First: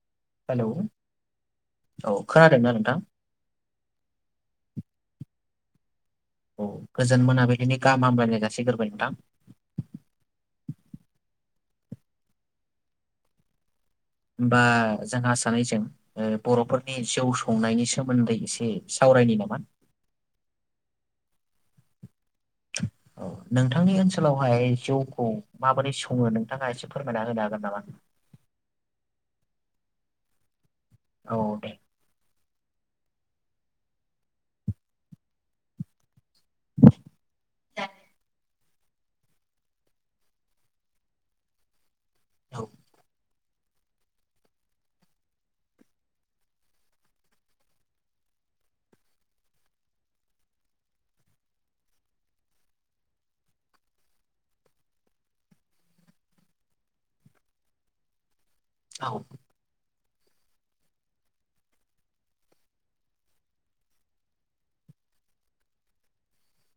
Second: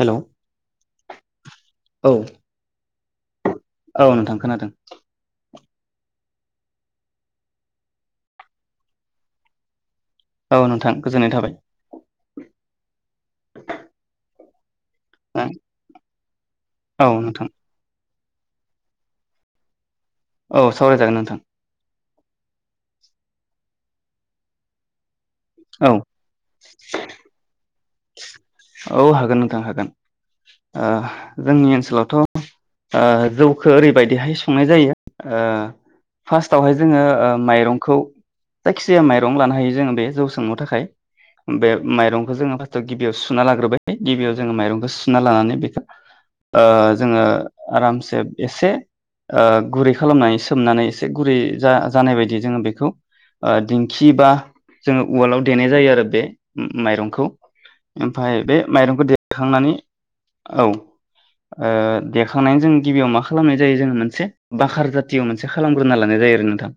Hello hello औ खोनादोंना नोंथां औ नोंथां खोनादों गोजोन मोनाबिलिनि गाहामामलायनाय जासिग्रोबाय नोंथां। औ नोंथां गोजोननाय थाबाय। होमबा जोंहा सानैजों बर'फोरनि औ जौ नोंथां संनायनि सोमोन्दै एसे सावरायनि नामा?? औ सावरायजागोन नोंथां। औ नोंथांनि ओनसोलावहाय जौखौ औ माबोरै सङो नोंथाङा एसे फोरमायना होनो हागोन नामा? औ हागोन नोंथां हागोन। ओ औ जोंनि दे ओनसोलावथ' ओ जौखौ ओरैबायदिहाय संनाय जायो। फार्स्टावहाय जोङो ओ माइरंखौ जायखि जाया माइरं लानो हायो जोङो बे जौ सोंनो थाखाय बे माइरंखौ जोङो औ गिबियाव सुना लाग्रोबाय गिबियाव जोङो माइरंखौ सुना लानानै बेखौ जोङो आरामसे एसे गुरै खालामनानै सोमनानै एसे गुरै जानाय बायदि जोङो बेखौ दिंखि बा जोङो उवालाव देनाय जायो आरो बे माइरंखौ। ओमफाय माइरंखौ औ देखांनानै औ ओ देखांनानै जों गिबियाव मा खालामनाय जायो जोङो मोनसे बाखार जातयाव मोनसे खालामग्रोना लानाय जायो आरो नोंथां।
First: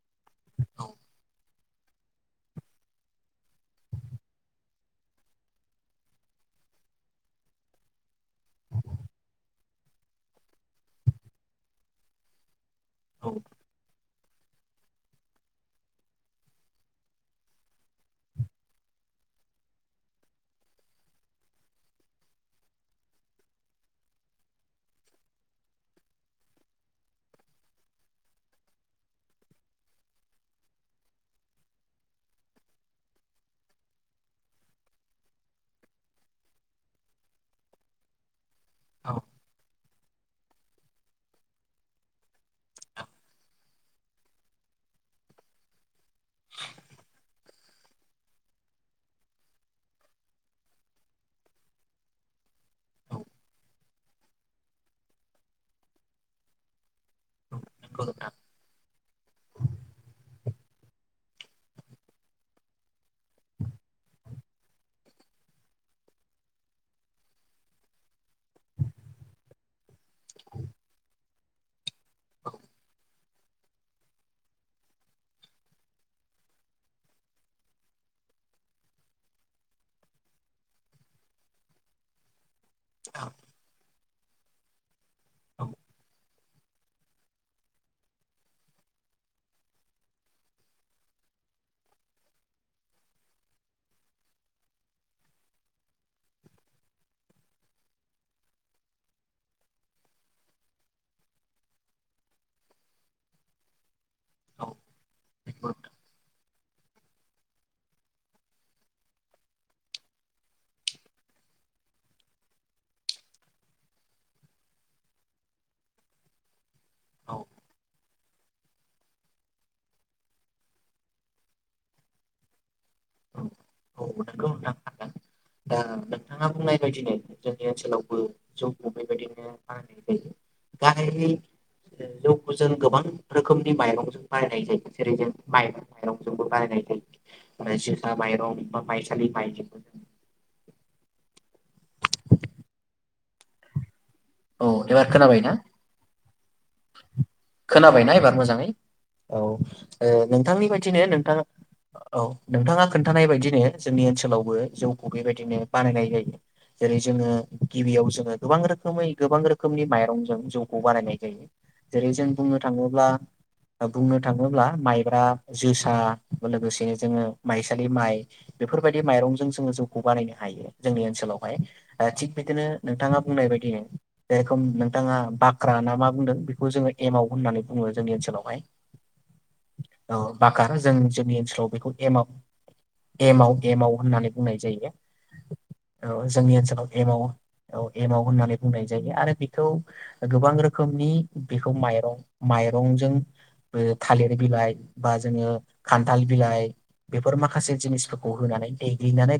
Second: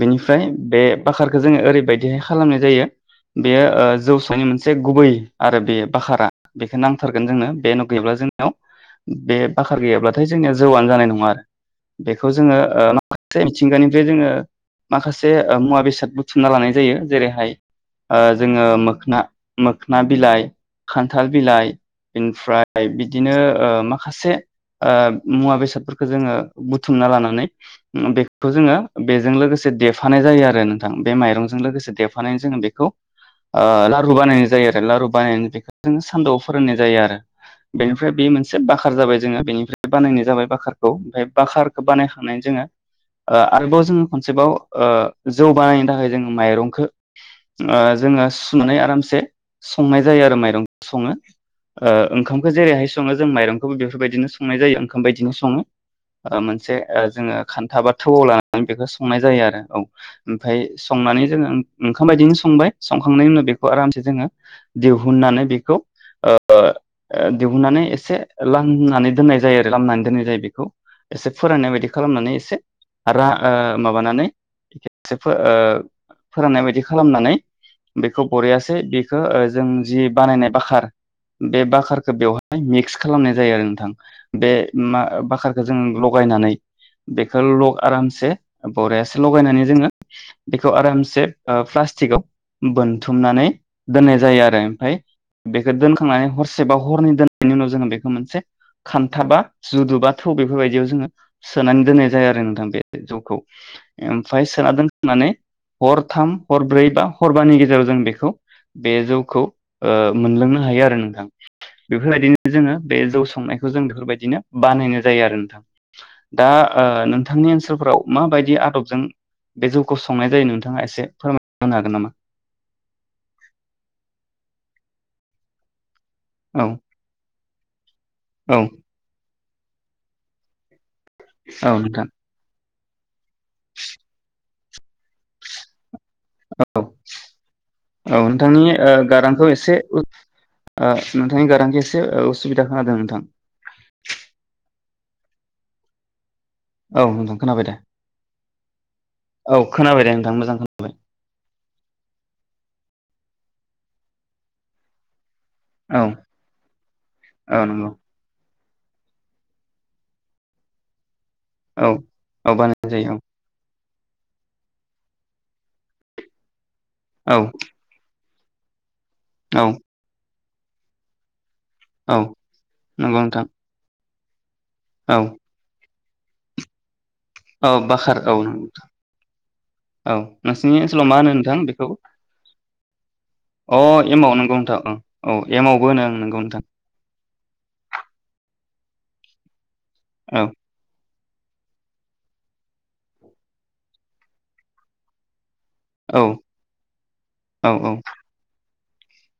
बेनिफ्राय बे औ बाखारखौ जोङो ओरै बायदि खालामनाय जायो बेयो जौ सं मोन मोनसे गुबै आरो बे बाखारा बेखौ नांथारगोन जोंनो बेनो गैयाबा जोंनियाव बे बाखार गैयाब्लाथाय जोंनियाव जौआनो जानाय नङा आरो बेखौ जोङो ओ औ माखासे मिथिंगानि बे जोङो माखासे मुवा बेसाद बुथुमना लानाय जायो जेरैहाय ओ जोङो मोखना मोखोन बिलाइ खान्थाल बिलाइ मफ्राय बिदिनो माखासे मुवा बेसादफोरखौ जोङो बुथुमना लानानै बेखौ जोङो बेजों लोगोसे देफानाय जायो आरो नोंथां बे माइरंजों लोगोसे देफानानै जोङो बेखौ लारु बानायनाय जायो आरो लारु बानायनाय सान्दुआव फोरोंनाय जायो आरो बेनिफ्राय बे मोनसे एसे बाखार औ जाबाय जोङो बेनिफ्राय बानायनाय जाबाय बाखारखौ ओमफ्राय बाखारखौ बानायखांनानै जोङो ओ आरोबाव जोङो खनसेबाव जौ बानायनो थाखाय जों माइरंखौ ओ जोङो सुनानै आरामसे संनाय जायो आरो माइरंखौ ओ सङो ओंखामखौ जेरैहाय सङो औ जों माइरंखौबो बेफोरबायदिनो संनाय जायो ओंखाम बायदिनो सङो ओ मोनसे जो खान्था बा नंगौ थौाव नोंथां लानानै बेखौ संनाय जायो आरो औ ओमफ्राय संनानै जोङो ओंखाम बायदिनो संबाय संखांनायनि उनाव बे आरामसे जोङो दिहुननानै बेखौ दिहुननानै एसे लामनानै दोननाय जायो आरो लामनानै दोननाय जायो बेखौ एसे फोररायनाय बायदि खालामनानै एसे रा माबानानै एसे फोराननाय बायदि खालामनानै बेखौ लरियासै बेखौ जों जि बानायनाय बाखार बे बाखारखौ बेवहाय मिक्स औ खालामनाय जायो आरो नोंथां। दे मा बाखारखौ औ जों लगायनानै बेखौ ल' आरामसे बरयासे लगायनानै जोङो बेखौ आरामसे प्लास्टिकआव बोन बुथुमनानै दोननाय जायो आरो ओफाय बेखौ दोनखांनानै हसे बा हनै दोनायनि उनाव जो बे मोनसे खान्था बा जुदुबा थौ बेफोरबायदियाव जोङो सोनानै दोननाय जायो आरो नोंथां बे जौखौ ओमफाय औ सोना माने नंगौ नोंथां हरथाम हरब्रै बा हरबानि गेजेराव जों बेखौ बे जौखौ ओ मोनलोंनो हायो आरो नोंथां बेफोरबायदिनो जोङो बे जौ संनायखौ जों बेफोरबायदिनो बानायनाय जायो आरो नोंथां। दा ओ औ नोंथांनि ओनसोलफोराव माबायदि आदबजों बे जौखौ संनाय जायो नोंथाङा एसे फोरमायनो हागोन नामा? औ [unintelligible] नोंथां दा नोंथाङा औ बुंनाय बायदिनो जोंनि ओनसो औ औ जौखौ बे बादिनो आ गाहायै औ नोंथां जौखौ जों गोबां रोखोमनि माइरंजों बानायायनाय जायो जेरै जों औ माइ [unintelligible] औ नोंथांनि ओ गारांखौ एसे ओ नोंथांनि गारांखौ एसे उसुबिदा खोनादों नोंथां। औ एबार खोनाबायना? औ नोंथां खोनाबाय दे खोनाबायना एबार मोजाङै औ खोनाबाय ओ दे नोंथां मोजां नोंथांनि खोनाबाय बायदिनो नोंथाङा औ। नोंथाङा खोन्थानाय बायदिनो जोंनि ओनसोलावबो जौखौ बेबाय दिनो औ बानायनाय जायो जेरै जोङो औ नंगौ गिबियाव जोङो गोबां रो सबाय। गोबां रोखोमनि माइरंजों जौखौ बानायनाय औ जेरै जों औ बुंनो बानायनाय थाङोब्ला जायो बुंनो थाङोब्ला माइब्रा जोसा लोगोसे बिदिनो जोङो औ माइसालि माइ बेफोर फोरबायदि माइरंजों औ जों जौखो बानायनो हायो जोंनि ओनसोलाव औ थिग बिदिनो नोंथाङा नंगौ नोंथां बुंनाय बायदि [inaudible] नोंथाङा औ बाख्रा ना मा बुंदों बेखौ जोङो एमाव होननानै औ बुङो जोंनि बाखार औ ओनसोलावहाय औ बाकार नोंसिनि जों ओनसोलाव मा होनो जोंनि नोंथां ओनसोलाव बेखौ एम आव एमाव अ एमाव होननानै नंगौ बुंनाय नोंथां जायो औ औ एमावबो होनो ओं औ नंगौ जोंनि नोंथां ओनसोलाव एमाव औ एमाव होननानै बुंनाय जायो आरो बेखौ औ गोबां रोखोमनि बेखौ माइरं माइरंजों बे थालिर बिलाइ बा जोङो औ खान्थाल बिलाइ बेफोर औ माखासे औ जिनिसफोरखौ होनानै देग्लिनानै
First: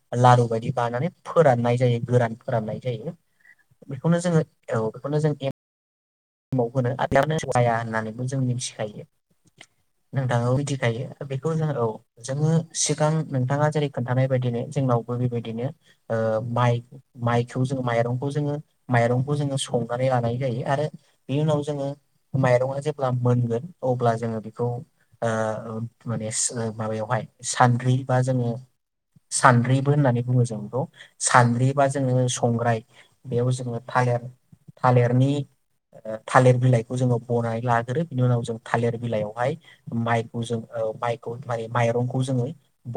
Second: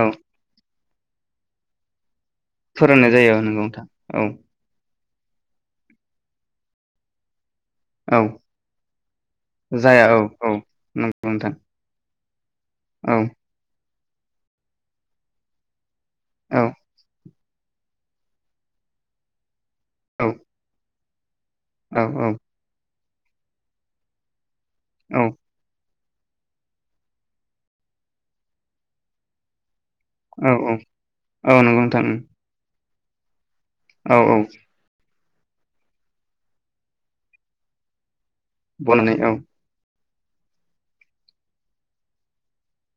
औ लारु बदि लानानै फोराननाय जायो गोरान फोरानाय जायो ओ नोंगौ। बेखौनो जोङो औ बेखौनो जों ए माव होनो जाया औ होननानैबो जों मिथिखायो जाया औ औ नोंथाङाबो मिथिखायो नंगौ नोंथां बेखौ जों औ जोङो सिगां औ नोंथाङा जेरै खोनथानाय बायदिनो जोंनावबो बेबायदिनो ओ औ माइ माइक जो माइरंखौ जोङो माइंखौ जोङो सो नानै औ लानाय जायो आरो। बिनि उनाव जोङो औ माइरङा जे ब्ला मोनगोन अब्ला जोङो। खौ औ माने माबायावहाय सानद्रि बा जोङो सानद्रि होननानै बुङो औ जों नगखौ औ नंगौ सान्द्रिबा नोंथां जोङो संग्राय बेयाव जों औ थालिर औ थालिरनि थालिर बिलाइखौ जोङो बनानै लाग्रो बेनि उनाव जों थालिर बनानै औ बिलाइयावहाय माइ जों माइखौ माने माइरंखौ जोङो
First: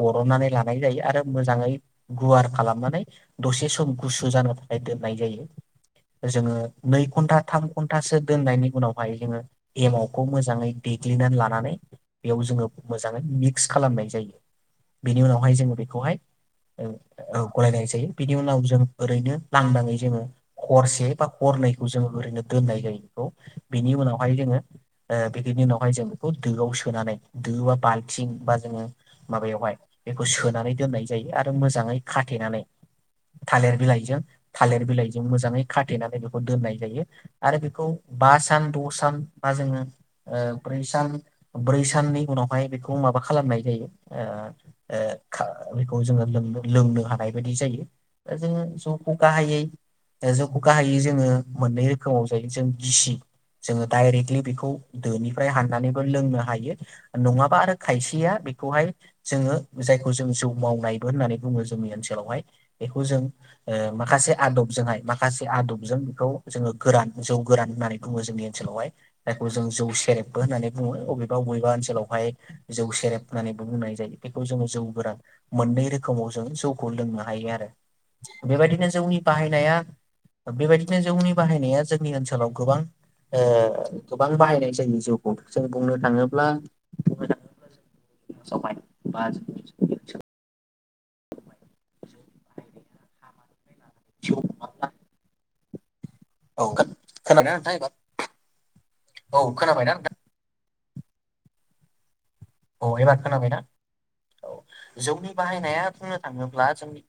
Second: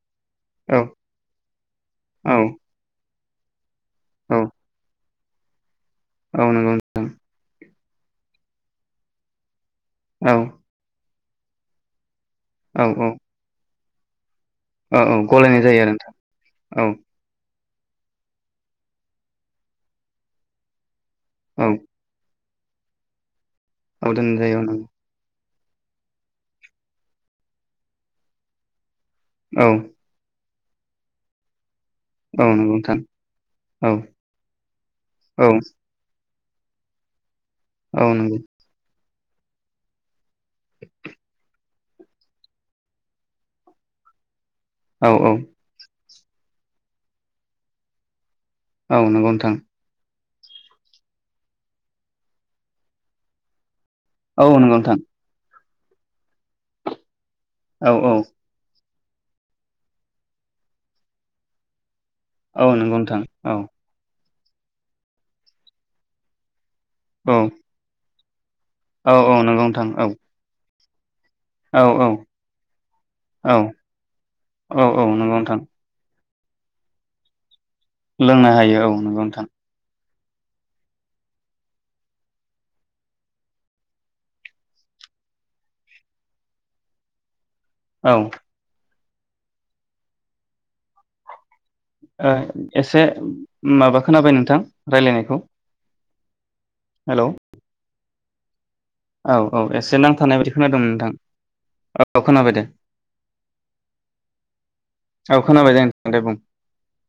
बरननानै लानाय औ जायो आरो मोजाङै औ गुवार खालामनानै दसे सम गुसु औ जानो थाखायदों नाय जायो औ जोङो नंगौ नै घन्टा थाम घन्टासो दोननायनि उनावहाय जोङो एमावखौ औ मोजाङै दे ग्लिनानै लानानै बेयाव जोङो औ मोजाङै मिक्स खालामनाय जायो औ बेनि उनावहाय गलायनाय जोङो जायो आरो नोंथां बेखौहाय औ गलायनाय जायो बिनि उनाव जों ओरैनो लांदाङै जोङो हरसे औ हरनैखौ जों ओरैनो दोननाय जायो बेखौ बेनि औ उनावहाय दोननाय जोङो जायो औ नंगौ ओ बेनि उनावहाय जों बेखौ दोआव सोनानै दो बा बाल्थिं बा जोङो औ माबायावहाय बेखौ सोन नानै दोननाय जायो आरो मोजाङै औ खाथेनानै नंगौ नोंथां थालिर औ बिलाइजों थालिर बिलाइजों औ मोजाङै खाथेनानै बेखौ दोननाय जायो आरो बेखौ औ बा नंगौ सान द सान बा जोङो ओ ब्रै सान ब्रै साननि उनावहाय बेखौ माबा खालामनाय जायो ओ ए औ औ बेखौ जोङो लोंनो हानाय बायदि जायो ओ जोङो औ जौखौ नंगौ नोंथां गाहायै जौखौ गाहायै जोङो मोननै रोखोमाव जायो जों गिसि जोङो डाइरेक्टलि औ बेखौ नंगौ नोंथां दोनिफ्राय हान नानैबो लोंनो हायो। नङाबा आरो औ औ खायसेया बेखौहाय जोङो जायखौ जों जौ मावनायबो होननानै बुङो जोंनि ओनसोल हाय औ नंगौ बेखौ नोंथां जों औ ओ माखासे आदबजोंहाय माखासे आदबजों बेखौ जोङो गोरान जौ औ गोरान होननानै बुङो जोंनि ओनसोलावहाय औ औ जायखौ जों नंगौ जौ नोंथां औ सेरेबबो होननानै बुङो बुङो अबे बा बबेबा औ औ ओनसोलावहाय जौ सेरेब होननानै औ बुंनाय जायो बेखौ जोङो जौ औ औ गोरान नंगौ नोंथां मोननै रोखोमै जौखौ लोंनो हायो आरो लोंनो हायो बेबायदिनो औ जौनि नंगौ नोंथां बाहायनाया थ बे बायदिनो जौनि बाहायनाया जोंनि ओनसोलाव गोबां ओ गोबां बाहायनाय जायोा जों जौखौ जों बुंनो थाङोब्ला औ बाजै [unintelligible] ओ एसे हाबानिफ्राय माबा लानानै खोनाबाय जिउ नोंथां खुंनांगौ रायज्लायनायखौ? औ औ औ खोनाबायना एसे नोंथां नांथानाय बायदि खोनादों मोन नोंथां। औ खोनाबाय दे औ एबार खोनाबायना औ जौनि औ खोनाबाय बाहायनाया दे नोंथां बुंनो दे बुं थाङोब्ला जोंनि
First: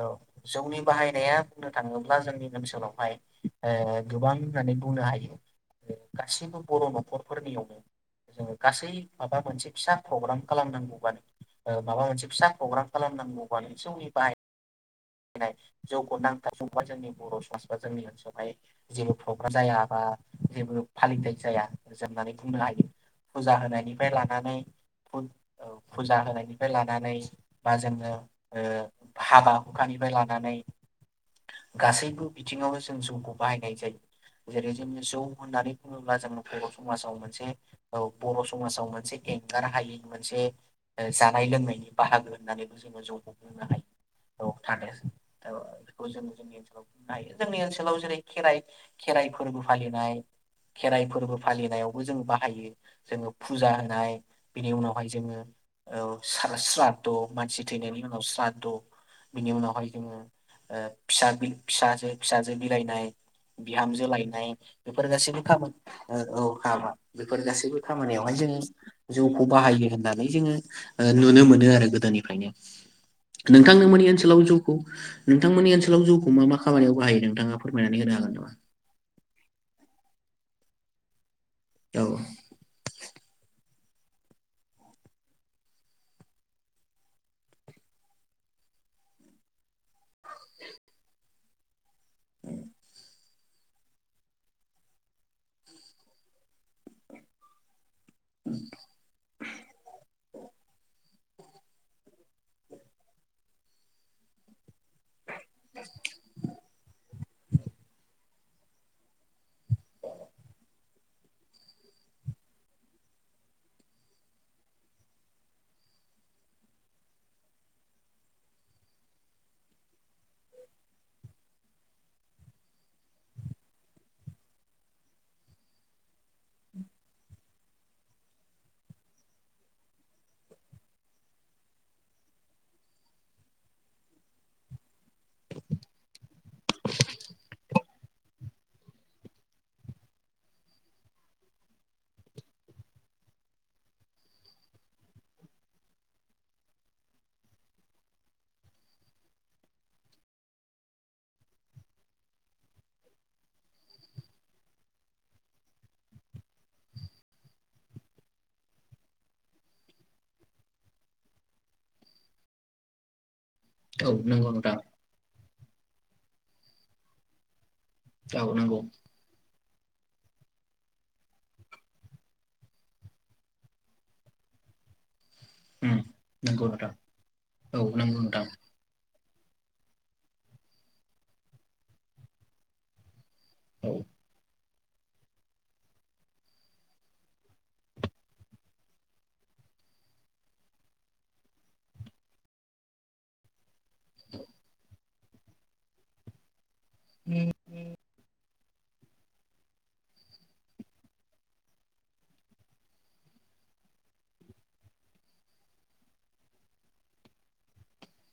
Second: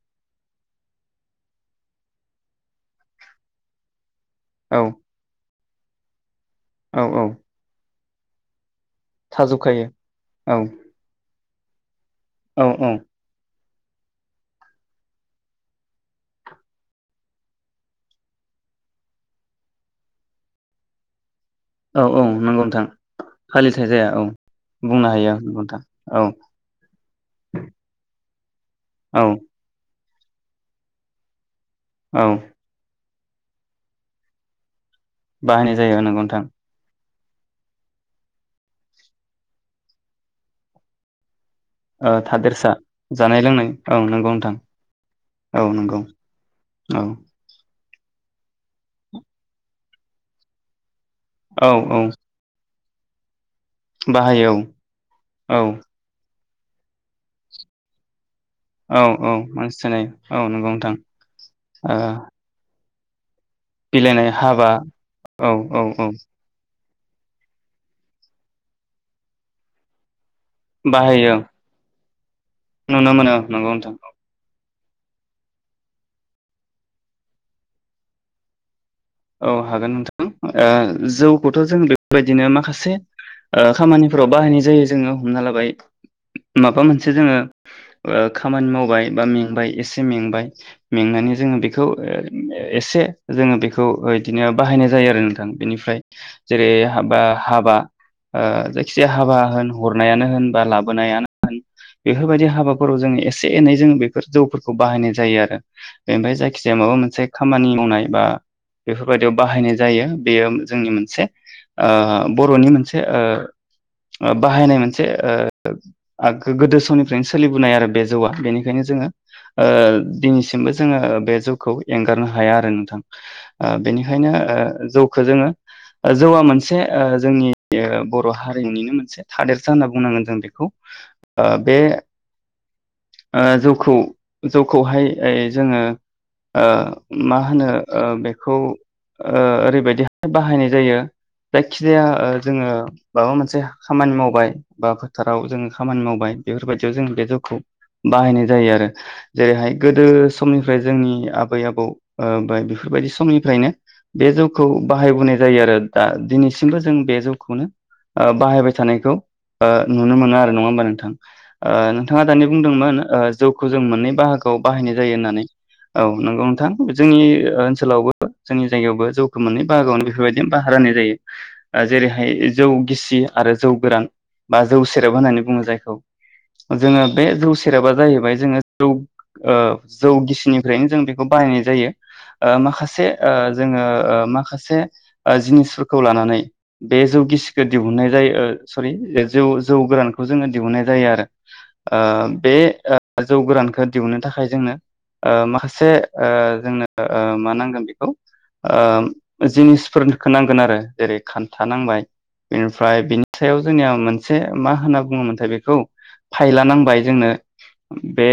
औ जौनि बाहायनाया बुंनो थाङोब्ला जोंनि ओनसोलावहाय ओ। गोबां होननानै औ बुंनो हायो। [unintelligible] गासैबो बर' औ औ न'खरफोरनियाव ज गासै माबा मोनसे थाजोबखायो फिसा प्रग्राम औ खालामनांगौबानो ओ माबा मोनसे फिसा औ प्रग्राम औ खालामनांगौ। जोंनि बाहायनाय। जौखौ नांथार समबा जोंनि बर' समाज बा जोंनि ओनसोलावहाय जेबो प्रग्राम जाया बा जेबो फालिथाय जाया औ औ जोबनानै बुंनो नंगौ नोंथां हायो फुजा फालिथाय जाया होनायनिफ्राय औ लानानै बुंनो हायो नंगौ नोंथां फुजा औ होनायनिफ्राय लानानै बा जोङो ए औ हाबा निफ्राय लानानै औ गासैबो बिथिङावनो जों जौ खौ बाहायनाय जायो जेरै जोङो जौ होन्नानै बाहायनाय जायो बुङोब्ला नंगौ नोंथां जोंङो बर' समाजाव मोन [inaudible] औ बर' समाजाव मोनसे एंगार हायै मोनसे जानाय लोंनायनि ओ बाहागो थादेरसा होननानैबो जोङो जौखौ जों जानाय बुंनो लोंनाय नंगौ हायो। औ नोंथां थानेस ओ औ नंगौ बेखौ जों जोंनि औ ओनसोलावबो गायो जोंनि ओनसोल सोलाव खेराइ खेराइ फोरबो फालिनाय खेराइ फोरबो औ फालिनायावबो औ जों बाहायो [unintelligible] फुजा होनाय बाहायो बिनि उनावहाय जोङो औ स्रा-स्राद्ध' मानसि थैनायनि उनाव स्राद्ध' औ औ बिनि मानसि उनावहाय थैनाय जोङो औ नंगौ ओ नोंथां फिसागि ओ फिसाजो बिलाइनाय बिहामजो बिलाइनाय लायनाय हाबा बेफोर औ गासैबोखामोन औ औ हाबा बेफोर गासैबो खामानियावहाय जों जौखौ बाहायो होननानै जोङो ओ बाहायो नुनो मोनो आरो गोदोनि फ्रायनो नुनो मोनो नंगौ नोंथां नोंथांनोमोननि ओनसोलाव जौ खौ नोंथांमोननि ओनसोलाव जौखौ मा मा खामानियाव बाहायो नोंथाङा फोरमायनानै होनो हागोन नामा औ हागोन नोंथां ओ जौ खौथ' जों औ बेबायदिनो माखासे ओ खामानिफोराव बाहायनाय जायो जोङो हमना लाबाय माबा मोनसे जोङो ओ खामानि मावबाय बा मेंबाय एसे मेंबाय मेंनानै जों बे बेखौ ए-एसे जोङो बे बेखौ इदिनो बाहायनाय जायो आरो नोंथां बेनिफ्राय जेरै हाबा हाबा ओ जायखिजाया हाबा होन हरनायानो होन बा लाबोनायानो होन बेफोरबायदि हाबाफोराव जोङो एसे एनै जों बेफोर जौफोरखौ बाहायनाय जायो आरो बेनिफ्राय जायखिजाया माबा मोनसे खामानि मावनाय बा बेफोरबायदियाव बाहायनाय जायो बेयो जोंनि मोनसे ओ बर'नि मोनसे ओ बाहायनाय मोनसे ओ गोदो समनिफ्रायनो सोलिबोनाय आरो बे जौआ बेनिखायनो जोङो ओ दिनैसिमबो जोङो बे जौखौ एंगारनो हाया आरो नोंथां ओ बेनिखायनो ओ जौखो जोङो ओ जौआ मोनसे ओ जोंनि बर' हारिनिनो मोनसे ओ थादेरसा होनना बुंनांगोन जों बेखौ ओ बे ओ जौखौ जौखौहाय जोङो ओ मा होनो ओ बे खौ ओ ओरैबायदिहाय बाहायनाय जायो जायखिजाया जोङो माबा मोनसे खामानि मावबाय बा फोथाराव जोङो खामानि मावबाय बेफोरबायदियाव जों बे जौखौ बाहायनाय जायो आरो जेरैहाय गोदो समनिफ्राय जोंनि आबै आबौ ओ बे बेफोरबायदि समनिफ्रायनो बे जौखौ बाहायबोनाय जायो आरो दा दिनैसिमबो जों बे जौखौनो बाहायबाय थानायखौ ओ नुनो मोनो आरो नङा होमबा नोंथां नोंथाङा दानि बुंदोंमोन ओ जौखौ जों औ मोननै नंगौ बाहागोआव नोंथां बाहायनाय जायो होननानै औ नंगौ नोंथां जोंनि ओनसोलाव औ जोंनि नंगौ जायगायावबो जौखौ मोननै बाहागोआवनो बेफोरबायदिनो बाहागो राननाय जायो ओ जेरैहाय जौ गिसि आरो जौ गोरान बा जौ सेरेब होननानै बुङो जायखौ उम नंगौ नोंथां जोङो बे जौ औ सेराबा नंगौ जाहैबाय नोंथां जोङो जौ ओ जौ गिसिनिफ्रायनो जों बेखौ बाहायनाय जायो ओ माखासे ओ जोङो औ ओ माखासे ओ जिनिसफोरखौ लानानै बे जौ गिसिखौ दिहुननाय जायो ओ सरि जौ जौ गोरानखौ जोङो दिहुनाय जायो आरो ओ बे ओ जौ गोरानखौ दिहुनो थाखाय जोंनो ओ माखासे ओ जोंनो ओ मा नांगोन ओ जिनिसफोरखौ नांगोन आरो जेरै खान्था नांबाय बेनिफ्राय बिनि सायाव जोंनिया मोनसे मा होनना बुङोमोनथाय बेखौ फायला नांबाय जोंनो बे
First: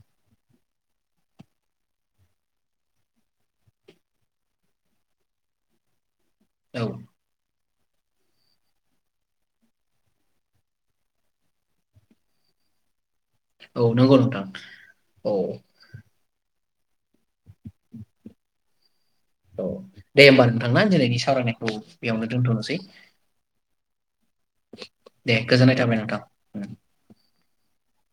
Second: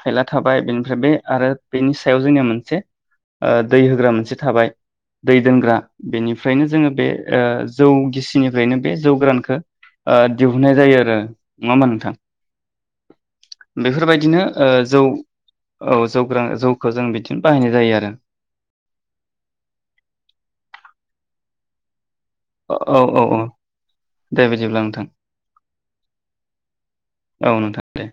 फाइला थाबाय बेनिफ्राय बे आरो बेनि सायाव जोंनिया मोनसे ओ दै होग्रा मोनसे थाबाय दै दोनग्रा बेनिफ्रायनो औ जोङो बे ओ जौ गिसिनिफ्रायनो बे जौ गोरानखौ ओ दिहुननाय जायो आरो नङाहोनबा नोंथां औ नंगौ बेफोरबायदिनो नोंथां ओ जौ औ औ जौ गोरान जौ खौ जों बिदिनो बाहायनाय जायो आरो औ दे होमबा नोंथांना दिनैनि सावरायनायखौ बेयावनो दोनथ'नोसै औ औ औ दे बिदिब्ला नोंथां दे गोजोननाय थाबाय नोंथां उम औ नोंथां दे